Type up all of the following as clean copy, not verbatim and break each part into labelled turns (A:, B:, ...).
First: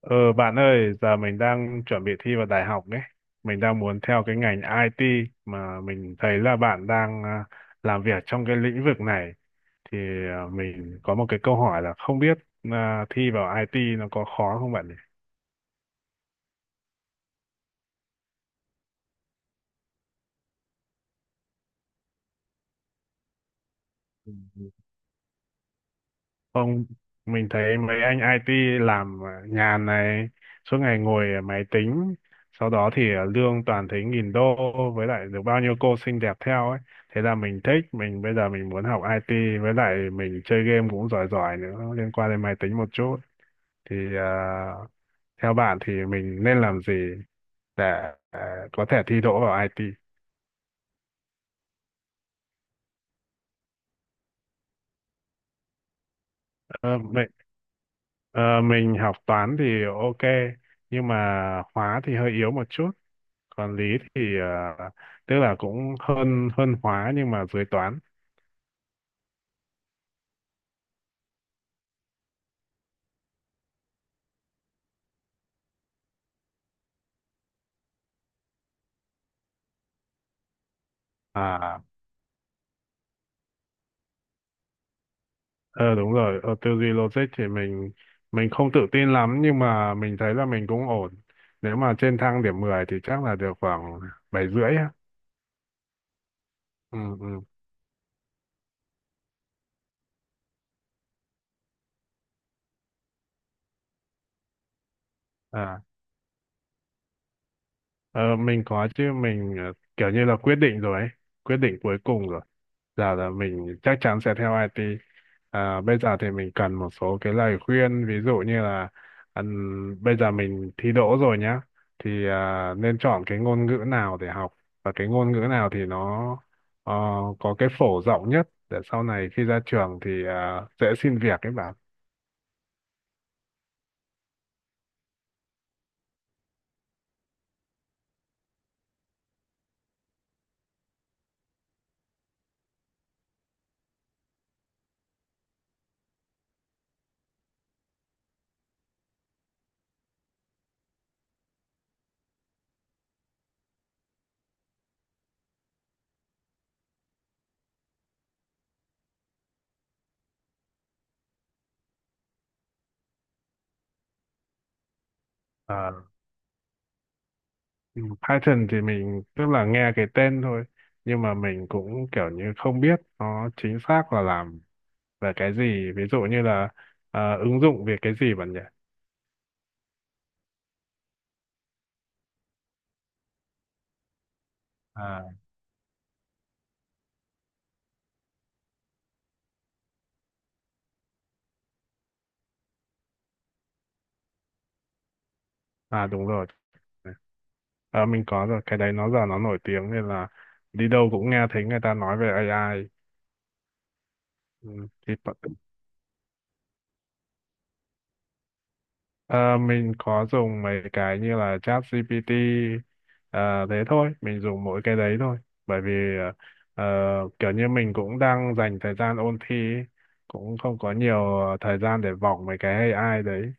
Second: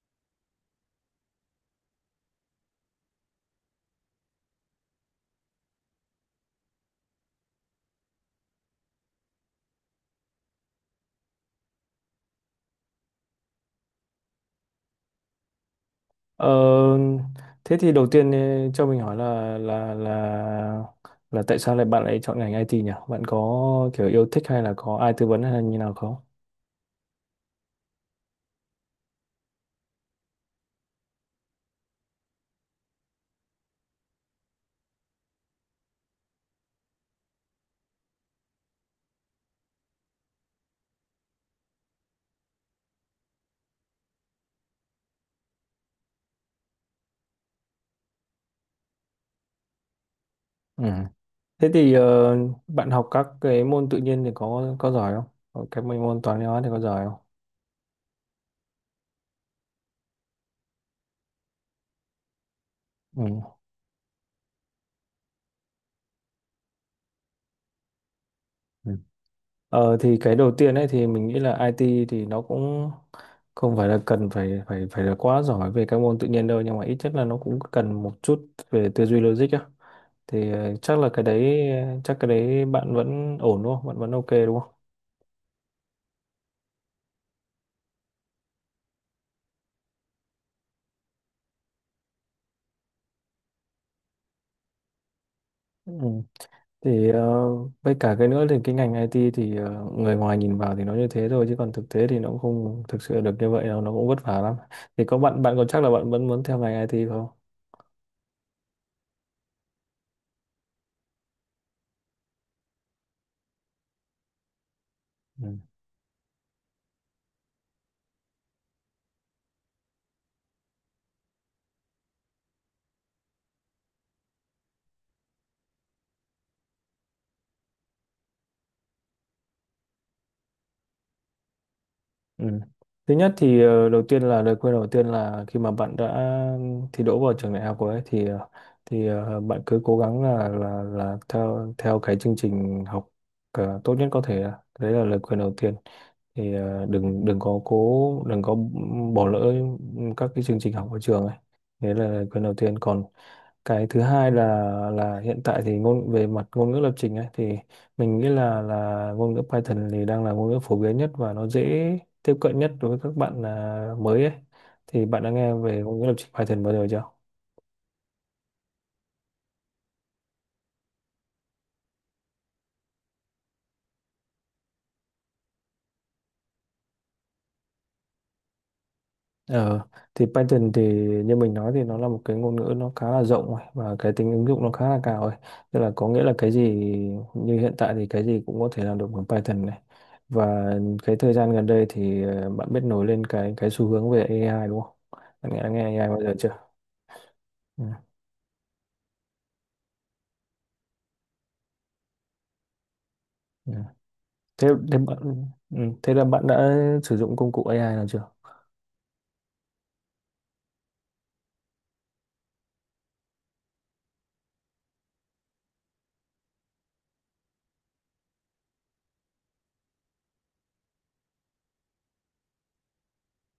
A: Ờ Bạn ơi, giờ mình đang chuẩn bị thi vào đại học đấy. Mình đang muốn theo cái ngành IT mà mình thấy là bạn đang làm việc trong cái lĩnh vực này. Thì mình có một cái câu hỏi là không biết thi vào IT nó có khó không bạn nhỉ?
B: Ờ, Thế thì đầu tiên cho mình hỏi là là là tại sao lại bạn lại chọn ngành IT nhỉ? Bạn có kiểu yêu thích hay là có ai tư vấn hay là như nào không?
A: Không, mình thấy mấy anh IT làm nhàn này, suốt ngày ngồi ở máy tính, sau đó thì lương toàn thấy nghìn đô với lại được bao nhiêu cô xinh đẹp theo ấy. Thế là mình thích, mình bây giờ mình muốn học IT với lại mình chơi game cũng giỏi giỏi nữa, liên quan đến máy tính một chút. Thì theo bạn thì mình nên làm gì để có thể thi đỗ vào IT?
B: Ừ. Thế thì bạn học các cái môn tự nhiên thì có giỏi không? Có cái mấy môn toán lý hóa thì có
A: Ờ,
B: giỏi không?
A: mình, ờ, mình học toán thì ok, nhưng mà hóa thì hơi yếu một chút.
B: Ừ.
A: Còn lý thì tức là cũng hơn hơn hóa nhưng mà dưới toán.
B: Ừ. Thì cái đầu tiên ấy thì mình nghĩ là IT thì nó cũng không phải là cần phải phải phải là quá giỏi về các môn tự nhiên đâu, nhưng mà ít nhất là nó cũng cần một chút về tư duy logic á. Thì chắc là cái đấy
A: À,
B: chắc cái đấy bạn vẫn ổn đúng không? Bạn vẫn ok đúng không?
A: ờ, đúng rồi, ở tư duy logic thì mình không tự tin lắm, nhưng mà mình thấy là mình cũng ổn. Nếu mà trên thang điểm 10 thì chắc là được khoảng bảy rưỡi á.
B: Ừ.
A: Ừ,
B: Thì
A: ừ,
B: với cả cái nữa thì cái ngành IT thì người ngoài nhìn vào thì nó như thế thôi, chứ còn thực tế thì nó cũng không thực sự được như vậy đâu, nó cũng vất vả lắm. Thì có bạn bạn còn
A: à.
B: chắc là bạn vẫn muốn theo ngành IT không?
A: Ờ, mình có chứ, mình kiểu như là quyết định rồi ấy, quyết định cuối cùng rồi. Giờ là mình chắc chắn sẽ theo IT.
B: Ừ.
A: À, bây giờ thì mình cần một số cái lời khuyên, ví dụ như là bây giờ mình thi đỗ rồi nhá, thì nên chọn cái ngôn ngữ nào để học, và cái ngôn ngữ nào thì nó ờ, có cái phổ rộng nhất để sau này khi ra trường thì dễ xin việc ấy bạn.
B: Ừ. Thứ nhất thì đầu tiên là lời khuyên đầu tiên là khi mà bạn đã thi đỗ vào trường đại học rồi ấy, bạn cứ cố gắng là là theo theo cái chương trình học tốt nhất có thể. Đấy là lời khuyên đầu tiên. Thì ờ, đừng đừng có cố đừng có bỏ lỡ các cái chương trình học ở trường ấy. Đấy là lời khuyên đầu tiên. Còn cái thứ hai là hiện tại thì về mặt ngôn ngữ lập trình ấy thì mình nghĩ là ngôn ngữ Python thì đang là ngôn ngữ phổ biến nhất và nó dễ tiếp cận nhất đối với các bạn mới ấy. Thì bạn đã nghe về
A: Ờ.
B: ngôn ngữ lập trình Python bao giờ chưa?
A: Ừ, Python thì mình tức là nghe cái tên thôi, nhưng mà mình cũng kiểu như không biết nó chính xác là làm về cái gì, ví dụ như là ứng dụng về cái gì bạn nhỉ.
B: Ờ, thì Python thì, như mình nói, thì nó là một cái ngôn ngữ nó khá là rộng rồi và cái tính ứng dụng nó khá là cao rồi.
A: à
B: Tức là có nghĩa là cái gì như hiện tại thì cái gì cũng có thể làm được bằng Python này. Và cái thời gian gần đây thì bạn biết nổi lên cái xu hướng về AI đúng không? Bạn nghe
A: à
B: AI bao
A: đúng
B: giờ
A: rồi.
B: chưa? Ừ,
A: Ờ, mình có rồi, cái đấy nó giờ nó nổi tiếng nên là đi đâu cũng nghe thấy người ta nói về AI.
B: ừ. Thế,
A: Ừ,
B: thế
A: thì.
B: bạn ừ, thế là bạn đã sử dụng công cụ AI nào chưa?
A: Ờ, mình có dùng mấy cái như là ChatGPT, ờ, thế thôi, mình dùng mỗi cái đấy thôi. Bởi vì ờ, kiểu như mình cũng đang dành thời gian ôn thi ấy, cũng không có nhiều thời gian để vòng mấy cái AI đấy.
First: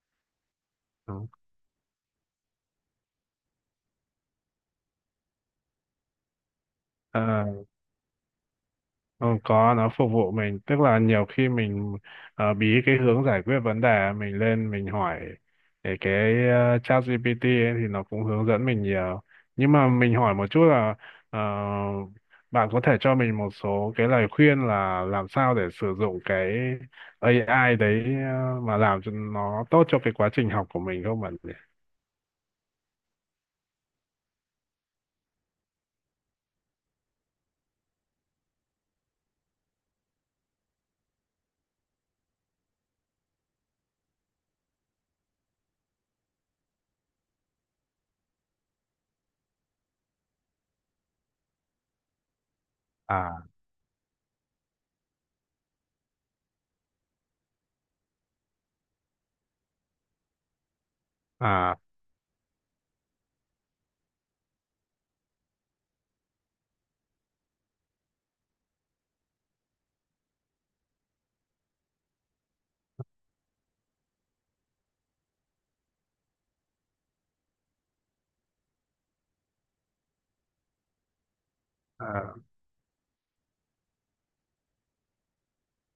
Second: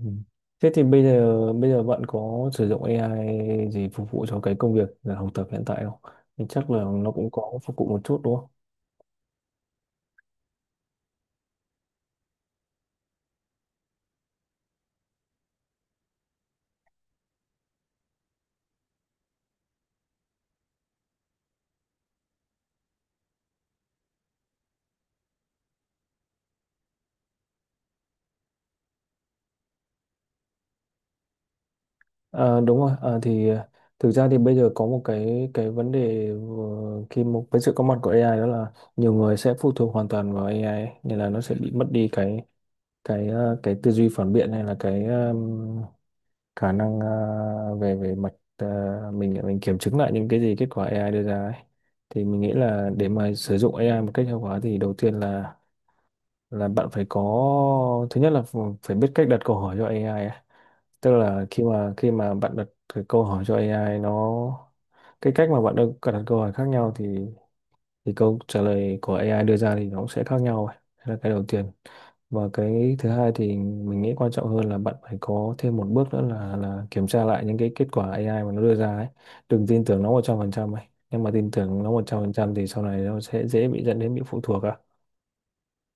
B: Ừ. Thế thì bây giờ bạn có sử dụng AI gì phục vụ cho cái công việc là học tập hiện tại không? Thì chắc là nó cũng
A: Ờ,
B: có phục vụ một chút đúng không?
A: ừ, có, nó phục vụ mình, tức là nhiều khi mình bí cái hướng giải quyết vấn đề, mình lên mình hỏi để cái chat GPT ấy, thì nó cũng hướng dẫn mình nhiều, nhưng mà mình hỏi một chút là ờ, bạn có thể cho mình một số cái lời khuyên là làm sao để sử dụng cái AI đấy mà làm cho nó tốt cho cái quá trình học của mình không bạn nhỉ?
B: À, đúng rồi. Thực ra thì bây giờ có một cái vấn đề vừa- khi một với sự có mặt của AI, đó là nhiều người sẽ phụ thuộc hoàn toàn vào AI ấy, nên là nó sẽ bị mất đi cái cái tư duy phản biện, hay là cái khả năng về về mặt mình kiểm chứng lại những cái gì kết quả AI đưa ra ấy. Thì mình nghĩ là để mà
A: À,
B: sử dụng AI một cách hiệu quả thì đầu tiên là bạn phải có, thứ nhất là phải biết cách đặt câu hỏi cho AI ấy. Tức là khi
A: à,
B: mà khi mà bạn đặt cái câu hỏi cho AI, cái cách mà bạn đặt đặt câu hỏi khác nhau thì câu trả lời của AI đưa ra thì nó cũng sẽ khác nhau ấy. Đấy là cái đầu tiên. Và cái thứ hai thì mình nghĩ quan trọng hơn là bạn phải có thêm một bước nữa là kiểm tra lại những cái kết quả AI mà nó đưa ra ấy, đừng tin tưởng nó 100% ấy. Nhưng mà tin tưởng nó một trăm phần
A: à,
B: trăm thì sau này nó sẽ dễ bị dẫn đến bị phụ thuộc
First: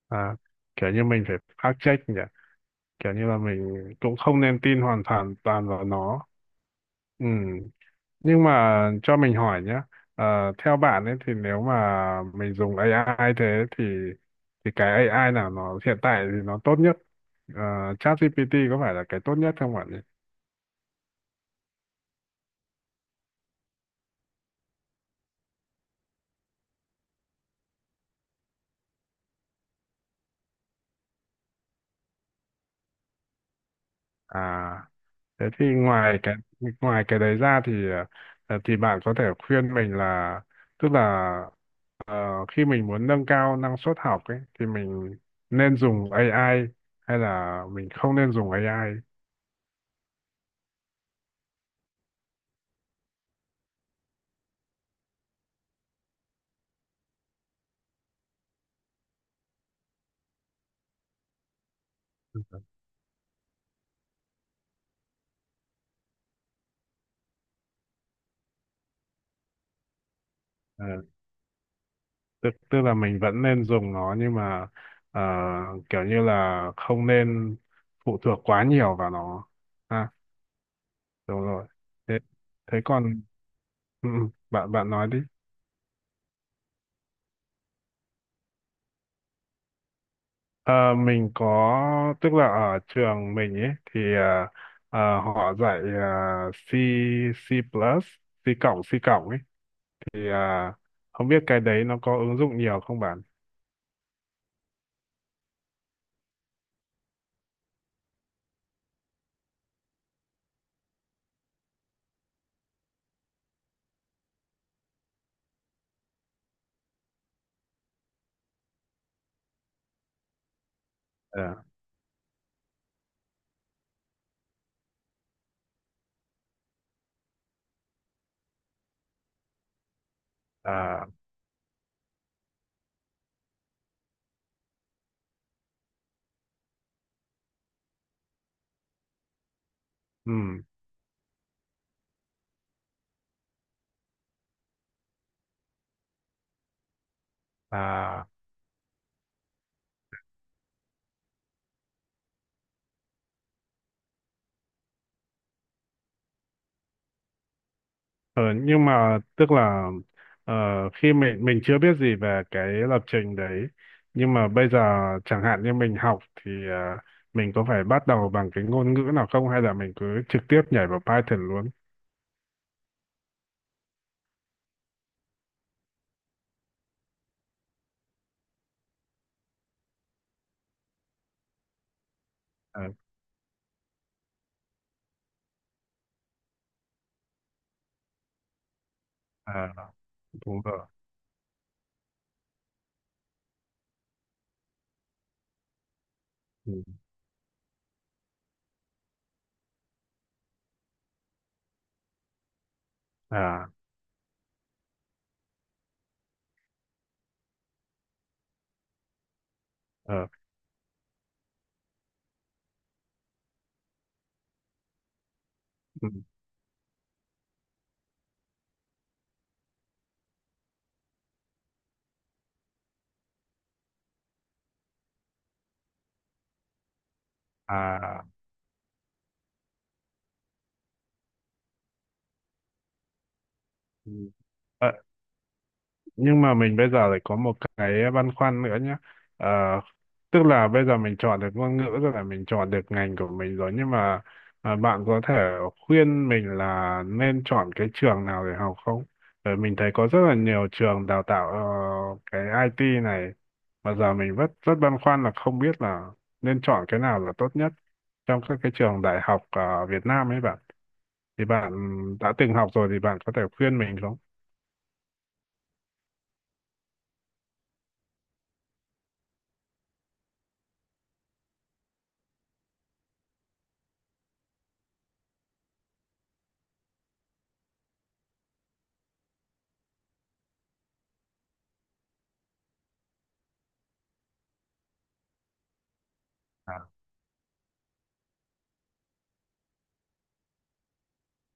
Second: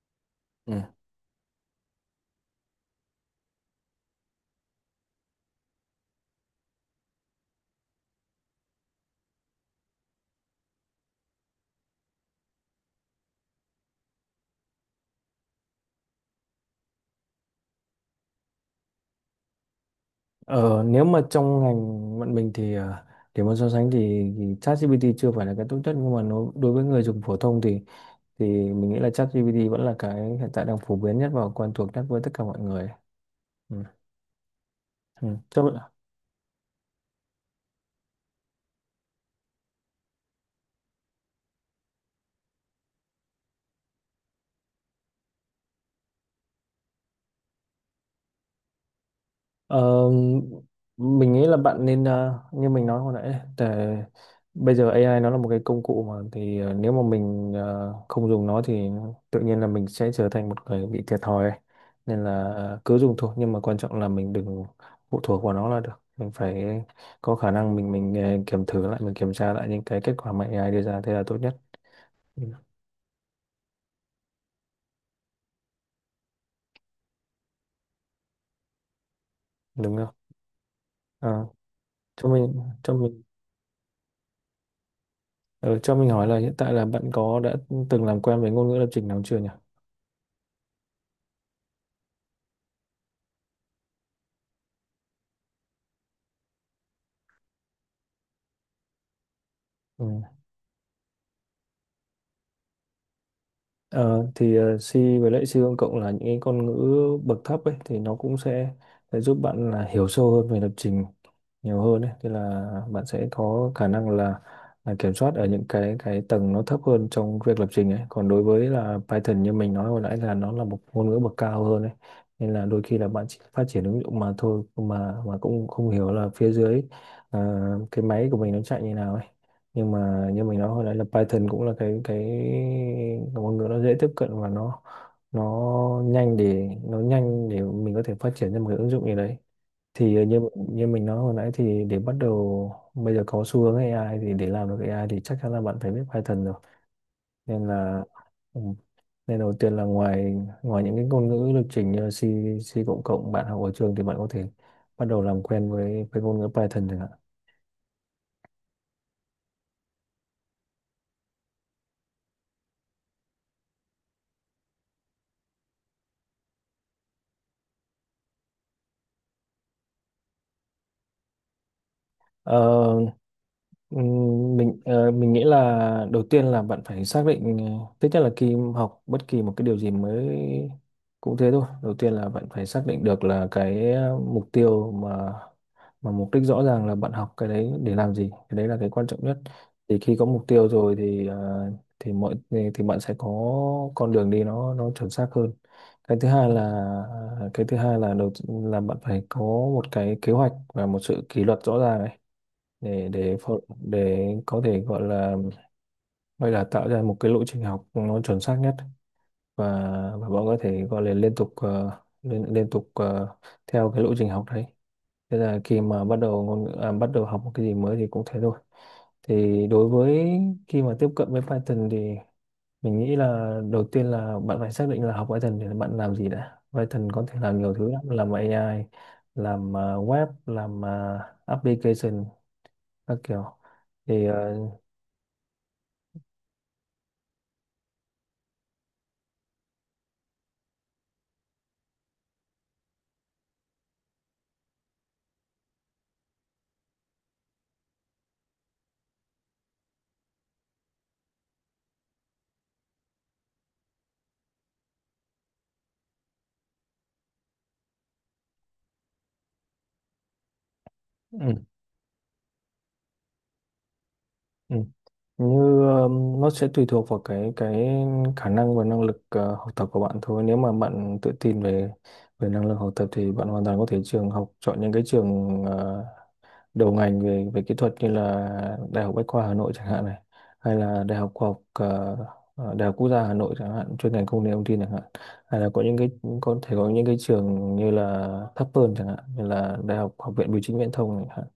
A: à.
B: ừ.
A: Kiểu như mình phải fact check nhỉ, kiểu như là mình cũng không nên tin hoàn toàn toàn vào nó. Ừ. Nhưng mà cho mình hỏi nhé, theo bạn ấy thì nếu mà mình dùng AI, thế thì cái AI nào nó hiện tại thì nó tốt nhất? Ờ, ChatGPT có phải là cái tốt nhất không bạn nhỉ?
B: Ờ, nếu mà trong ngành bọn mình thì để mà so sánh thì, ChatGPT chưa phải là cái tốt nhất, nhưng mà nó đối với người dùng phổ thông thì thì mình nghĩ là ChatGPT vẫn là cái hiện tại đang phổ biến nhất và quen thuộc nhất với tất cả mọi người. Ừ.
A: À,
B: Ừ.
A: thế
B: Thế
A: thì
B: bạn-
A: ngoài cái, ngoài cái đấy ra thì thì bạn có thể khuyên mình là, tức là, ờ, khi mình muốn nâng cao năng suất học ấy thì mình nên dùng AI hay là mình không nên dùng AI?
B: ờ, mình nghĩ là bạn nên, như mình nói hồi nãy đấy, để bây giờ AI nó là một cái công cụ mà thì nếu mà mình không dùng nó thì tự nhiên là mình sẽ trở thành một người bị thiệt thòi ấy. Nên là cứ dùng thôi, nhưng mà quan trọng là mình đừng phụ thuộc vào nó là được. Mình phải có khả năng kiểm thử lại mình kiểm tra lại những cái kết quả mà AI đưa
A: Ờ,
B: ra, thế là tốt nhất. Ừ.
A: tức tức là mình vẫn nên dùng nó, nhưng mà ờ, kiểu như là không nên phụ thuộc quá nhiều vào nó.
B: Đúng
A: À,
B: không?
A: đúng
B: Ờ,
A: rồi. Thế,
B: cho mình cho
A: còn.
B: mình
A: Ừ, ừ, bạn bạn nói đi.
B: Ờ, cho mình hỏi là hiện tại là bạn có đã từng làm quen với ngôn ngữ lập trình nào chưa nhỉ?
A: Ờ, mình có, tức là ở trường mình ấy thì họ dạy C C plus C cộng ấy,
B: Ừ.
A: thì không biết cái đấy nó có ứng dụng nhiều không bạn.
B: C với lại C công cộng là những cái ngôn ngữ bậc thấp ấy, thì nó cũng sẽ giúp bạn là hiểu sâu hơn về lập trình nhiều hơn ấy, tức là bạn sẽ có khả năng là kiểm soát ở những cái tầng nó thấp hơn trong việc lập trình ấy. Còn đối với là Python, như mình nói hồi nãy, là nó là một ngôn ngữ bậc
A: Ờ.
B: cao hơn ấy, nên là đôi khi là bạn chỉ phát triển ứng dụng mà thôi, mà cũng không hiểu là phía dưới ờ, cái máy của mình nó chạy như nào ấy. Nhưng mà như mình nói hồi nãy là
A: À.
B: Python cũng là cái ngôn ngữ nó dễ tiếp cận và nó nhanh, để mình có thể phát triển ra một cái ứng dụng gì đấy. Thì
A: Ừ.
B: như như mình nói hồi nãy thì để bắt đầu bây giờ có xu hướng AI thì để làm được AI thì chắc chắn là bạn phải biết Python rồi, nên là
A: À.
B: ừ, nên đầu tiên là ngoài ngoài những cái ngôn ngữ lập trình như là C, C cộng cộng bạn học ở trường thì bạn có thể bắt đầu làm quen với ngôn ngữ Python chẳng hạn.
A: ờ, nhưng mà tức là, ờ, khi mình chưa biết gì về cái lập trình đấy, nhưng mà bây giờ chẳng hạn như mình học thì mình có phải bắt đầu bằng cái ngôn ngữ nào không, hay là mình cứ trực tiếp nhảy vào Python luôn?
B: Ờ, mình nghĩ là đầu tiên là bạn phải xác định, thứ nhất là khi học bất kỳ một cái điều gì mới cũng thế thôi. Đầu tiên là bạn phải
A: Ờ.
B: xác định được là cái mục tiêu mà mục đích rõ ràng là bạn học cái đấy để làm gì, cái đấy là cái quan trọng nhất.
A: À,
B: Thì khi có mục
A: đúng
B: tiêu
A: rồi.
B: rồi thì ờ, thì mọi thì bạn sẽ có con đường đi nó chuẩn xác hơn. cái thứ hai là
A: Ừ.
B: ờ, cái thứ hai là là bạn phải có một cái kế hoạch và một sự kỷ luật rõ ràng để để phô-
A: À.
B: để có thể gọi là tạo ra một cái lộ trình học nó chuẩn xác nhất, và
A: Ờ.
B: bọn có thể gọi là liên tục theo cái lộ trình học đấy. Thế là khi mà
A: Ừ.
B: bắt đầu bắt đầu học một cái gì mới thì cũng thế thôi. Thì đối với khi mà tiếp cận với Python thì mình nghĩ là đầu tiên là bạn phải xác định là học Python để bạn làm gì đã. Python có thể làm nhiều thứ lắm,
A: À.
B: làm AI, làm web, làm application, các kiểu thì
A: Ừ. Nhưng mà mình bây giờ lại có một cái băn khoăn nữa nhé. Ờ, tức là bây giờ mình chọn được ngôn ngữ rồi, là mình chọn được ngành của mình rồi, nhưng mà bạn có thể khuyên mình là nên chọn cái trường nào để học không, bởi mình thấy có rất là nhiều trường đào tạo cái IT này, mà giờ mình rất rất băn khoăn là không biết là nên chọn cái nào là tốt nhất trong các cái trường đại học ở Việt Nam ấy bạn. Thì
B: ừ.
A: bạn đã từng học rồi thì bạn có thể khuyên mình không?
B: Ừ. như nó sẽ tùy thuộc vào cái khả năng và năng lực học tập của bạn thôi. Nếu mà bạn tự tin về về năng lực học tập thì bạn hoàn toàn có thể trường học chọn những cái trường đầu ngành về về kỹ thuật, như là Đại học Bách khoa Hà Nội chẳng hạn này, hay là Đại học Khoa học ờ, ờ, Đại học Quốc gia Hà Nội chẳng hạn, chuyên ngành công nghệ thông tin chẳng hạn, hay là có thể
A: À,
B: có những cái trường như là thấp hơn chẳng hạn, như là Đại học Học viện Bưu chính Viễn thông chẳng hạn.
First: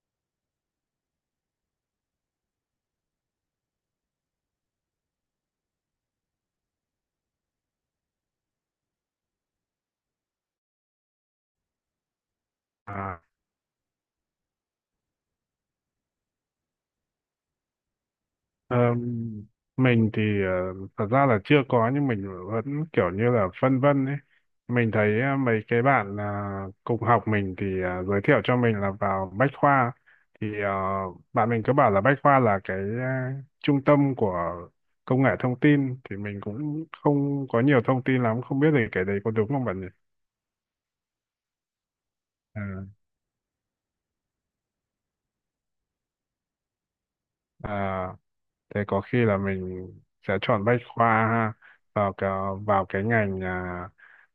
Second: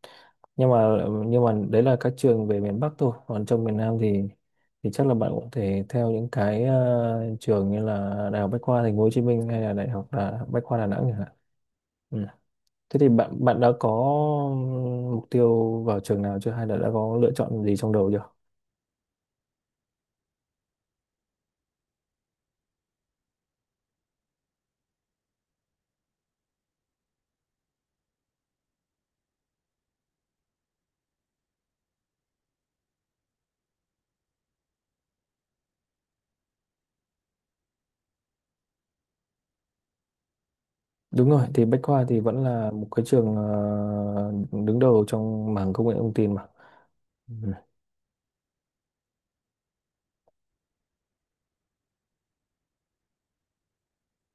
B: Nhưng mà nhưng mà đấy là các trường về miền Bắc thôi, còn trong miền Nam thì chắc là bạn cũng thể theo những cái trường như là Đại học Bách khoa Thành phố Hồ Chí Minh, hay là Bách khoa Đà Nẵng chẳng hạn. Ừ. Thế thì
A: à.
B: bạn bạn đã có mục tiêu vào trường nào chưa, hay là đã có lựa chọn gì trong đầu chưa?
A: Ờ, mình thì thật ra là chưa có, nhưng mình vẫn kiểu như là phân vân ấy. Mình thấy mấy cái bạn cùng học mình thì giới thiệu cho mình là vào Bách Khoa, thì bạn mình cứ bảo là Bách Khoa là cái trung tâm của công nghệ thông tin, thì mình cũng không có nhiều thông tin lắm, không biết thì cái đấy có đúng không bạn nhỉ?
B: Đúng rồi, thì Bách Khoa thì vẫn
A: Ờ.
B: là một cái trường đứng đầu trong mảng công nghệ thông tin mà. Ừ.
A: À, thế có khi là mình sẽ chọn Bách Khoa ha, vào cái, ngành à,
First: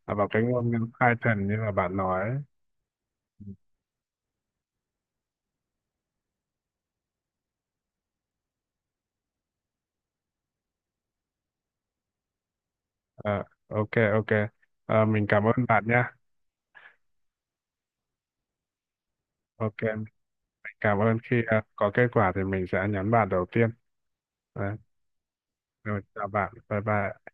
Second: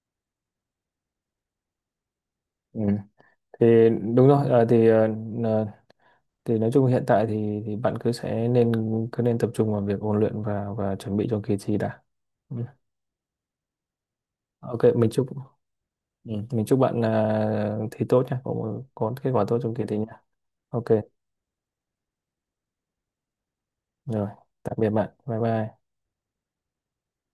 A: à, vào cái ngôn ngữ Python như là bạn nói.
B: Ừ. Thì đúng rồi, ờ, thì nói chung hiện tại thì bạn cứ nên tập trung vào việc ôn luyện và chuẩn bị cho kỳ thi đã. Ừ.
A: Ờ, ok, ok.
B: Ok,
A: Ờ,
B: mình
A: mình
B: chúc
A: cảm ơn bạn nhé.
B: ừ. mình chúc bạn thi tốt nha, có kết quả tốt trong
A: Ok,
B: kỳ thi
A: mình
B: nha. Ok,
A: cảm ơn, khi có kết quả thì mình sẽ nhắn bạn đầu tiên.
B: rồi, tạm
A: Đấy,
B: biệt bạn. Bye bye.
A: rồi chào bạn, bye bye.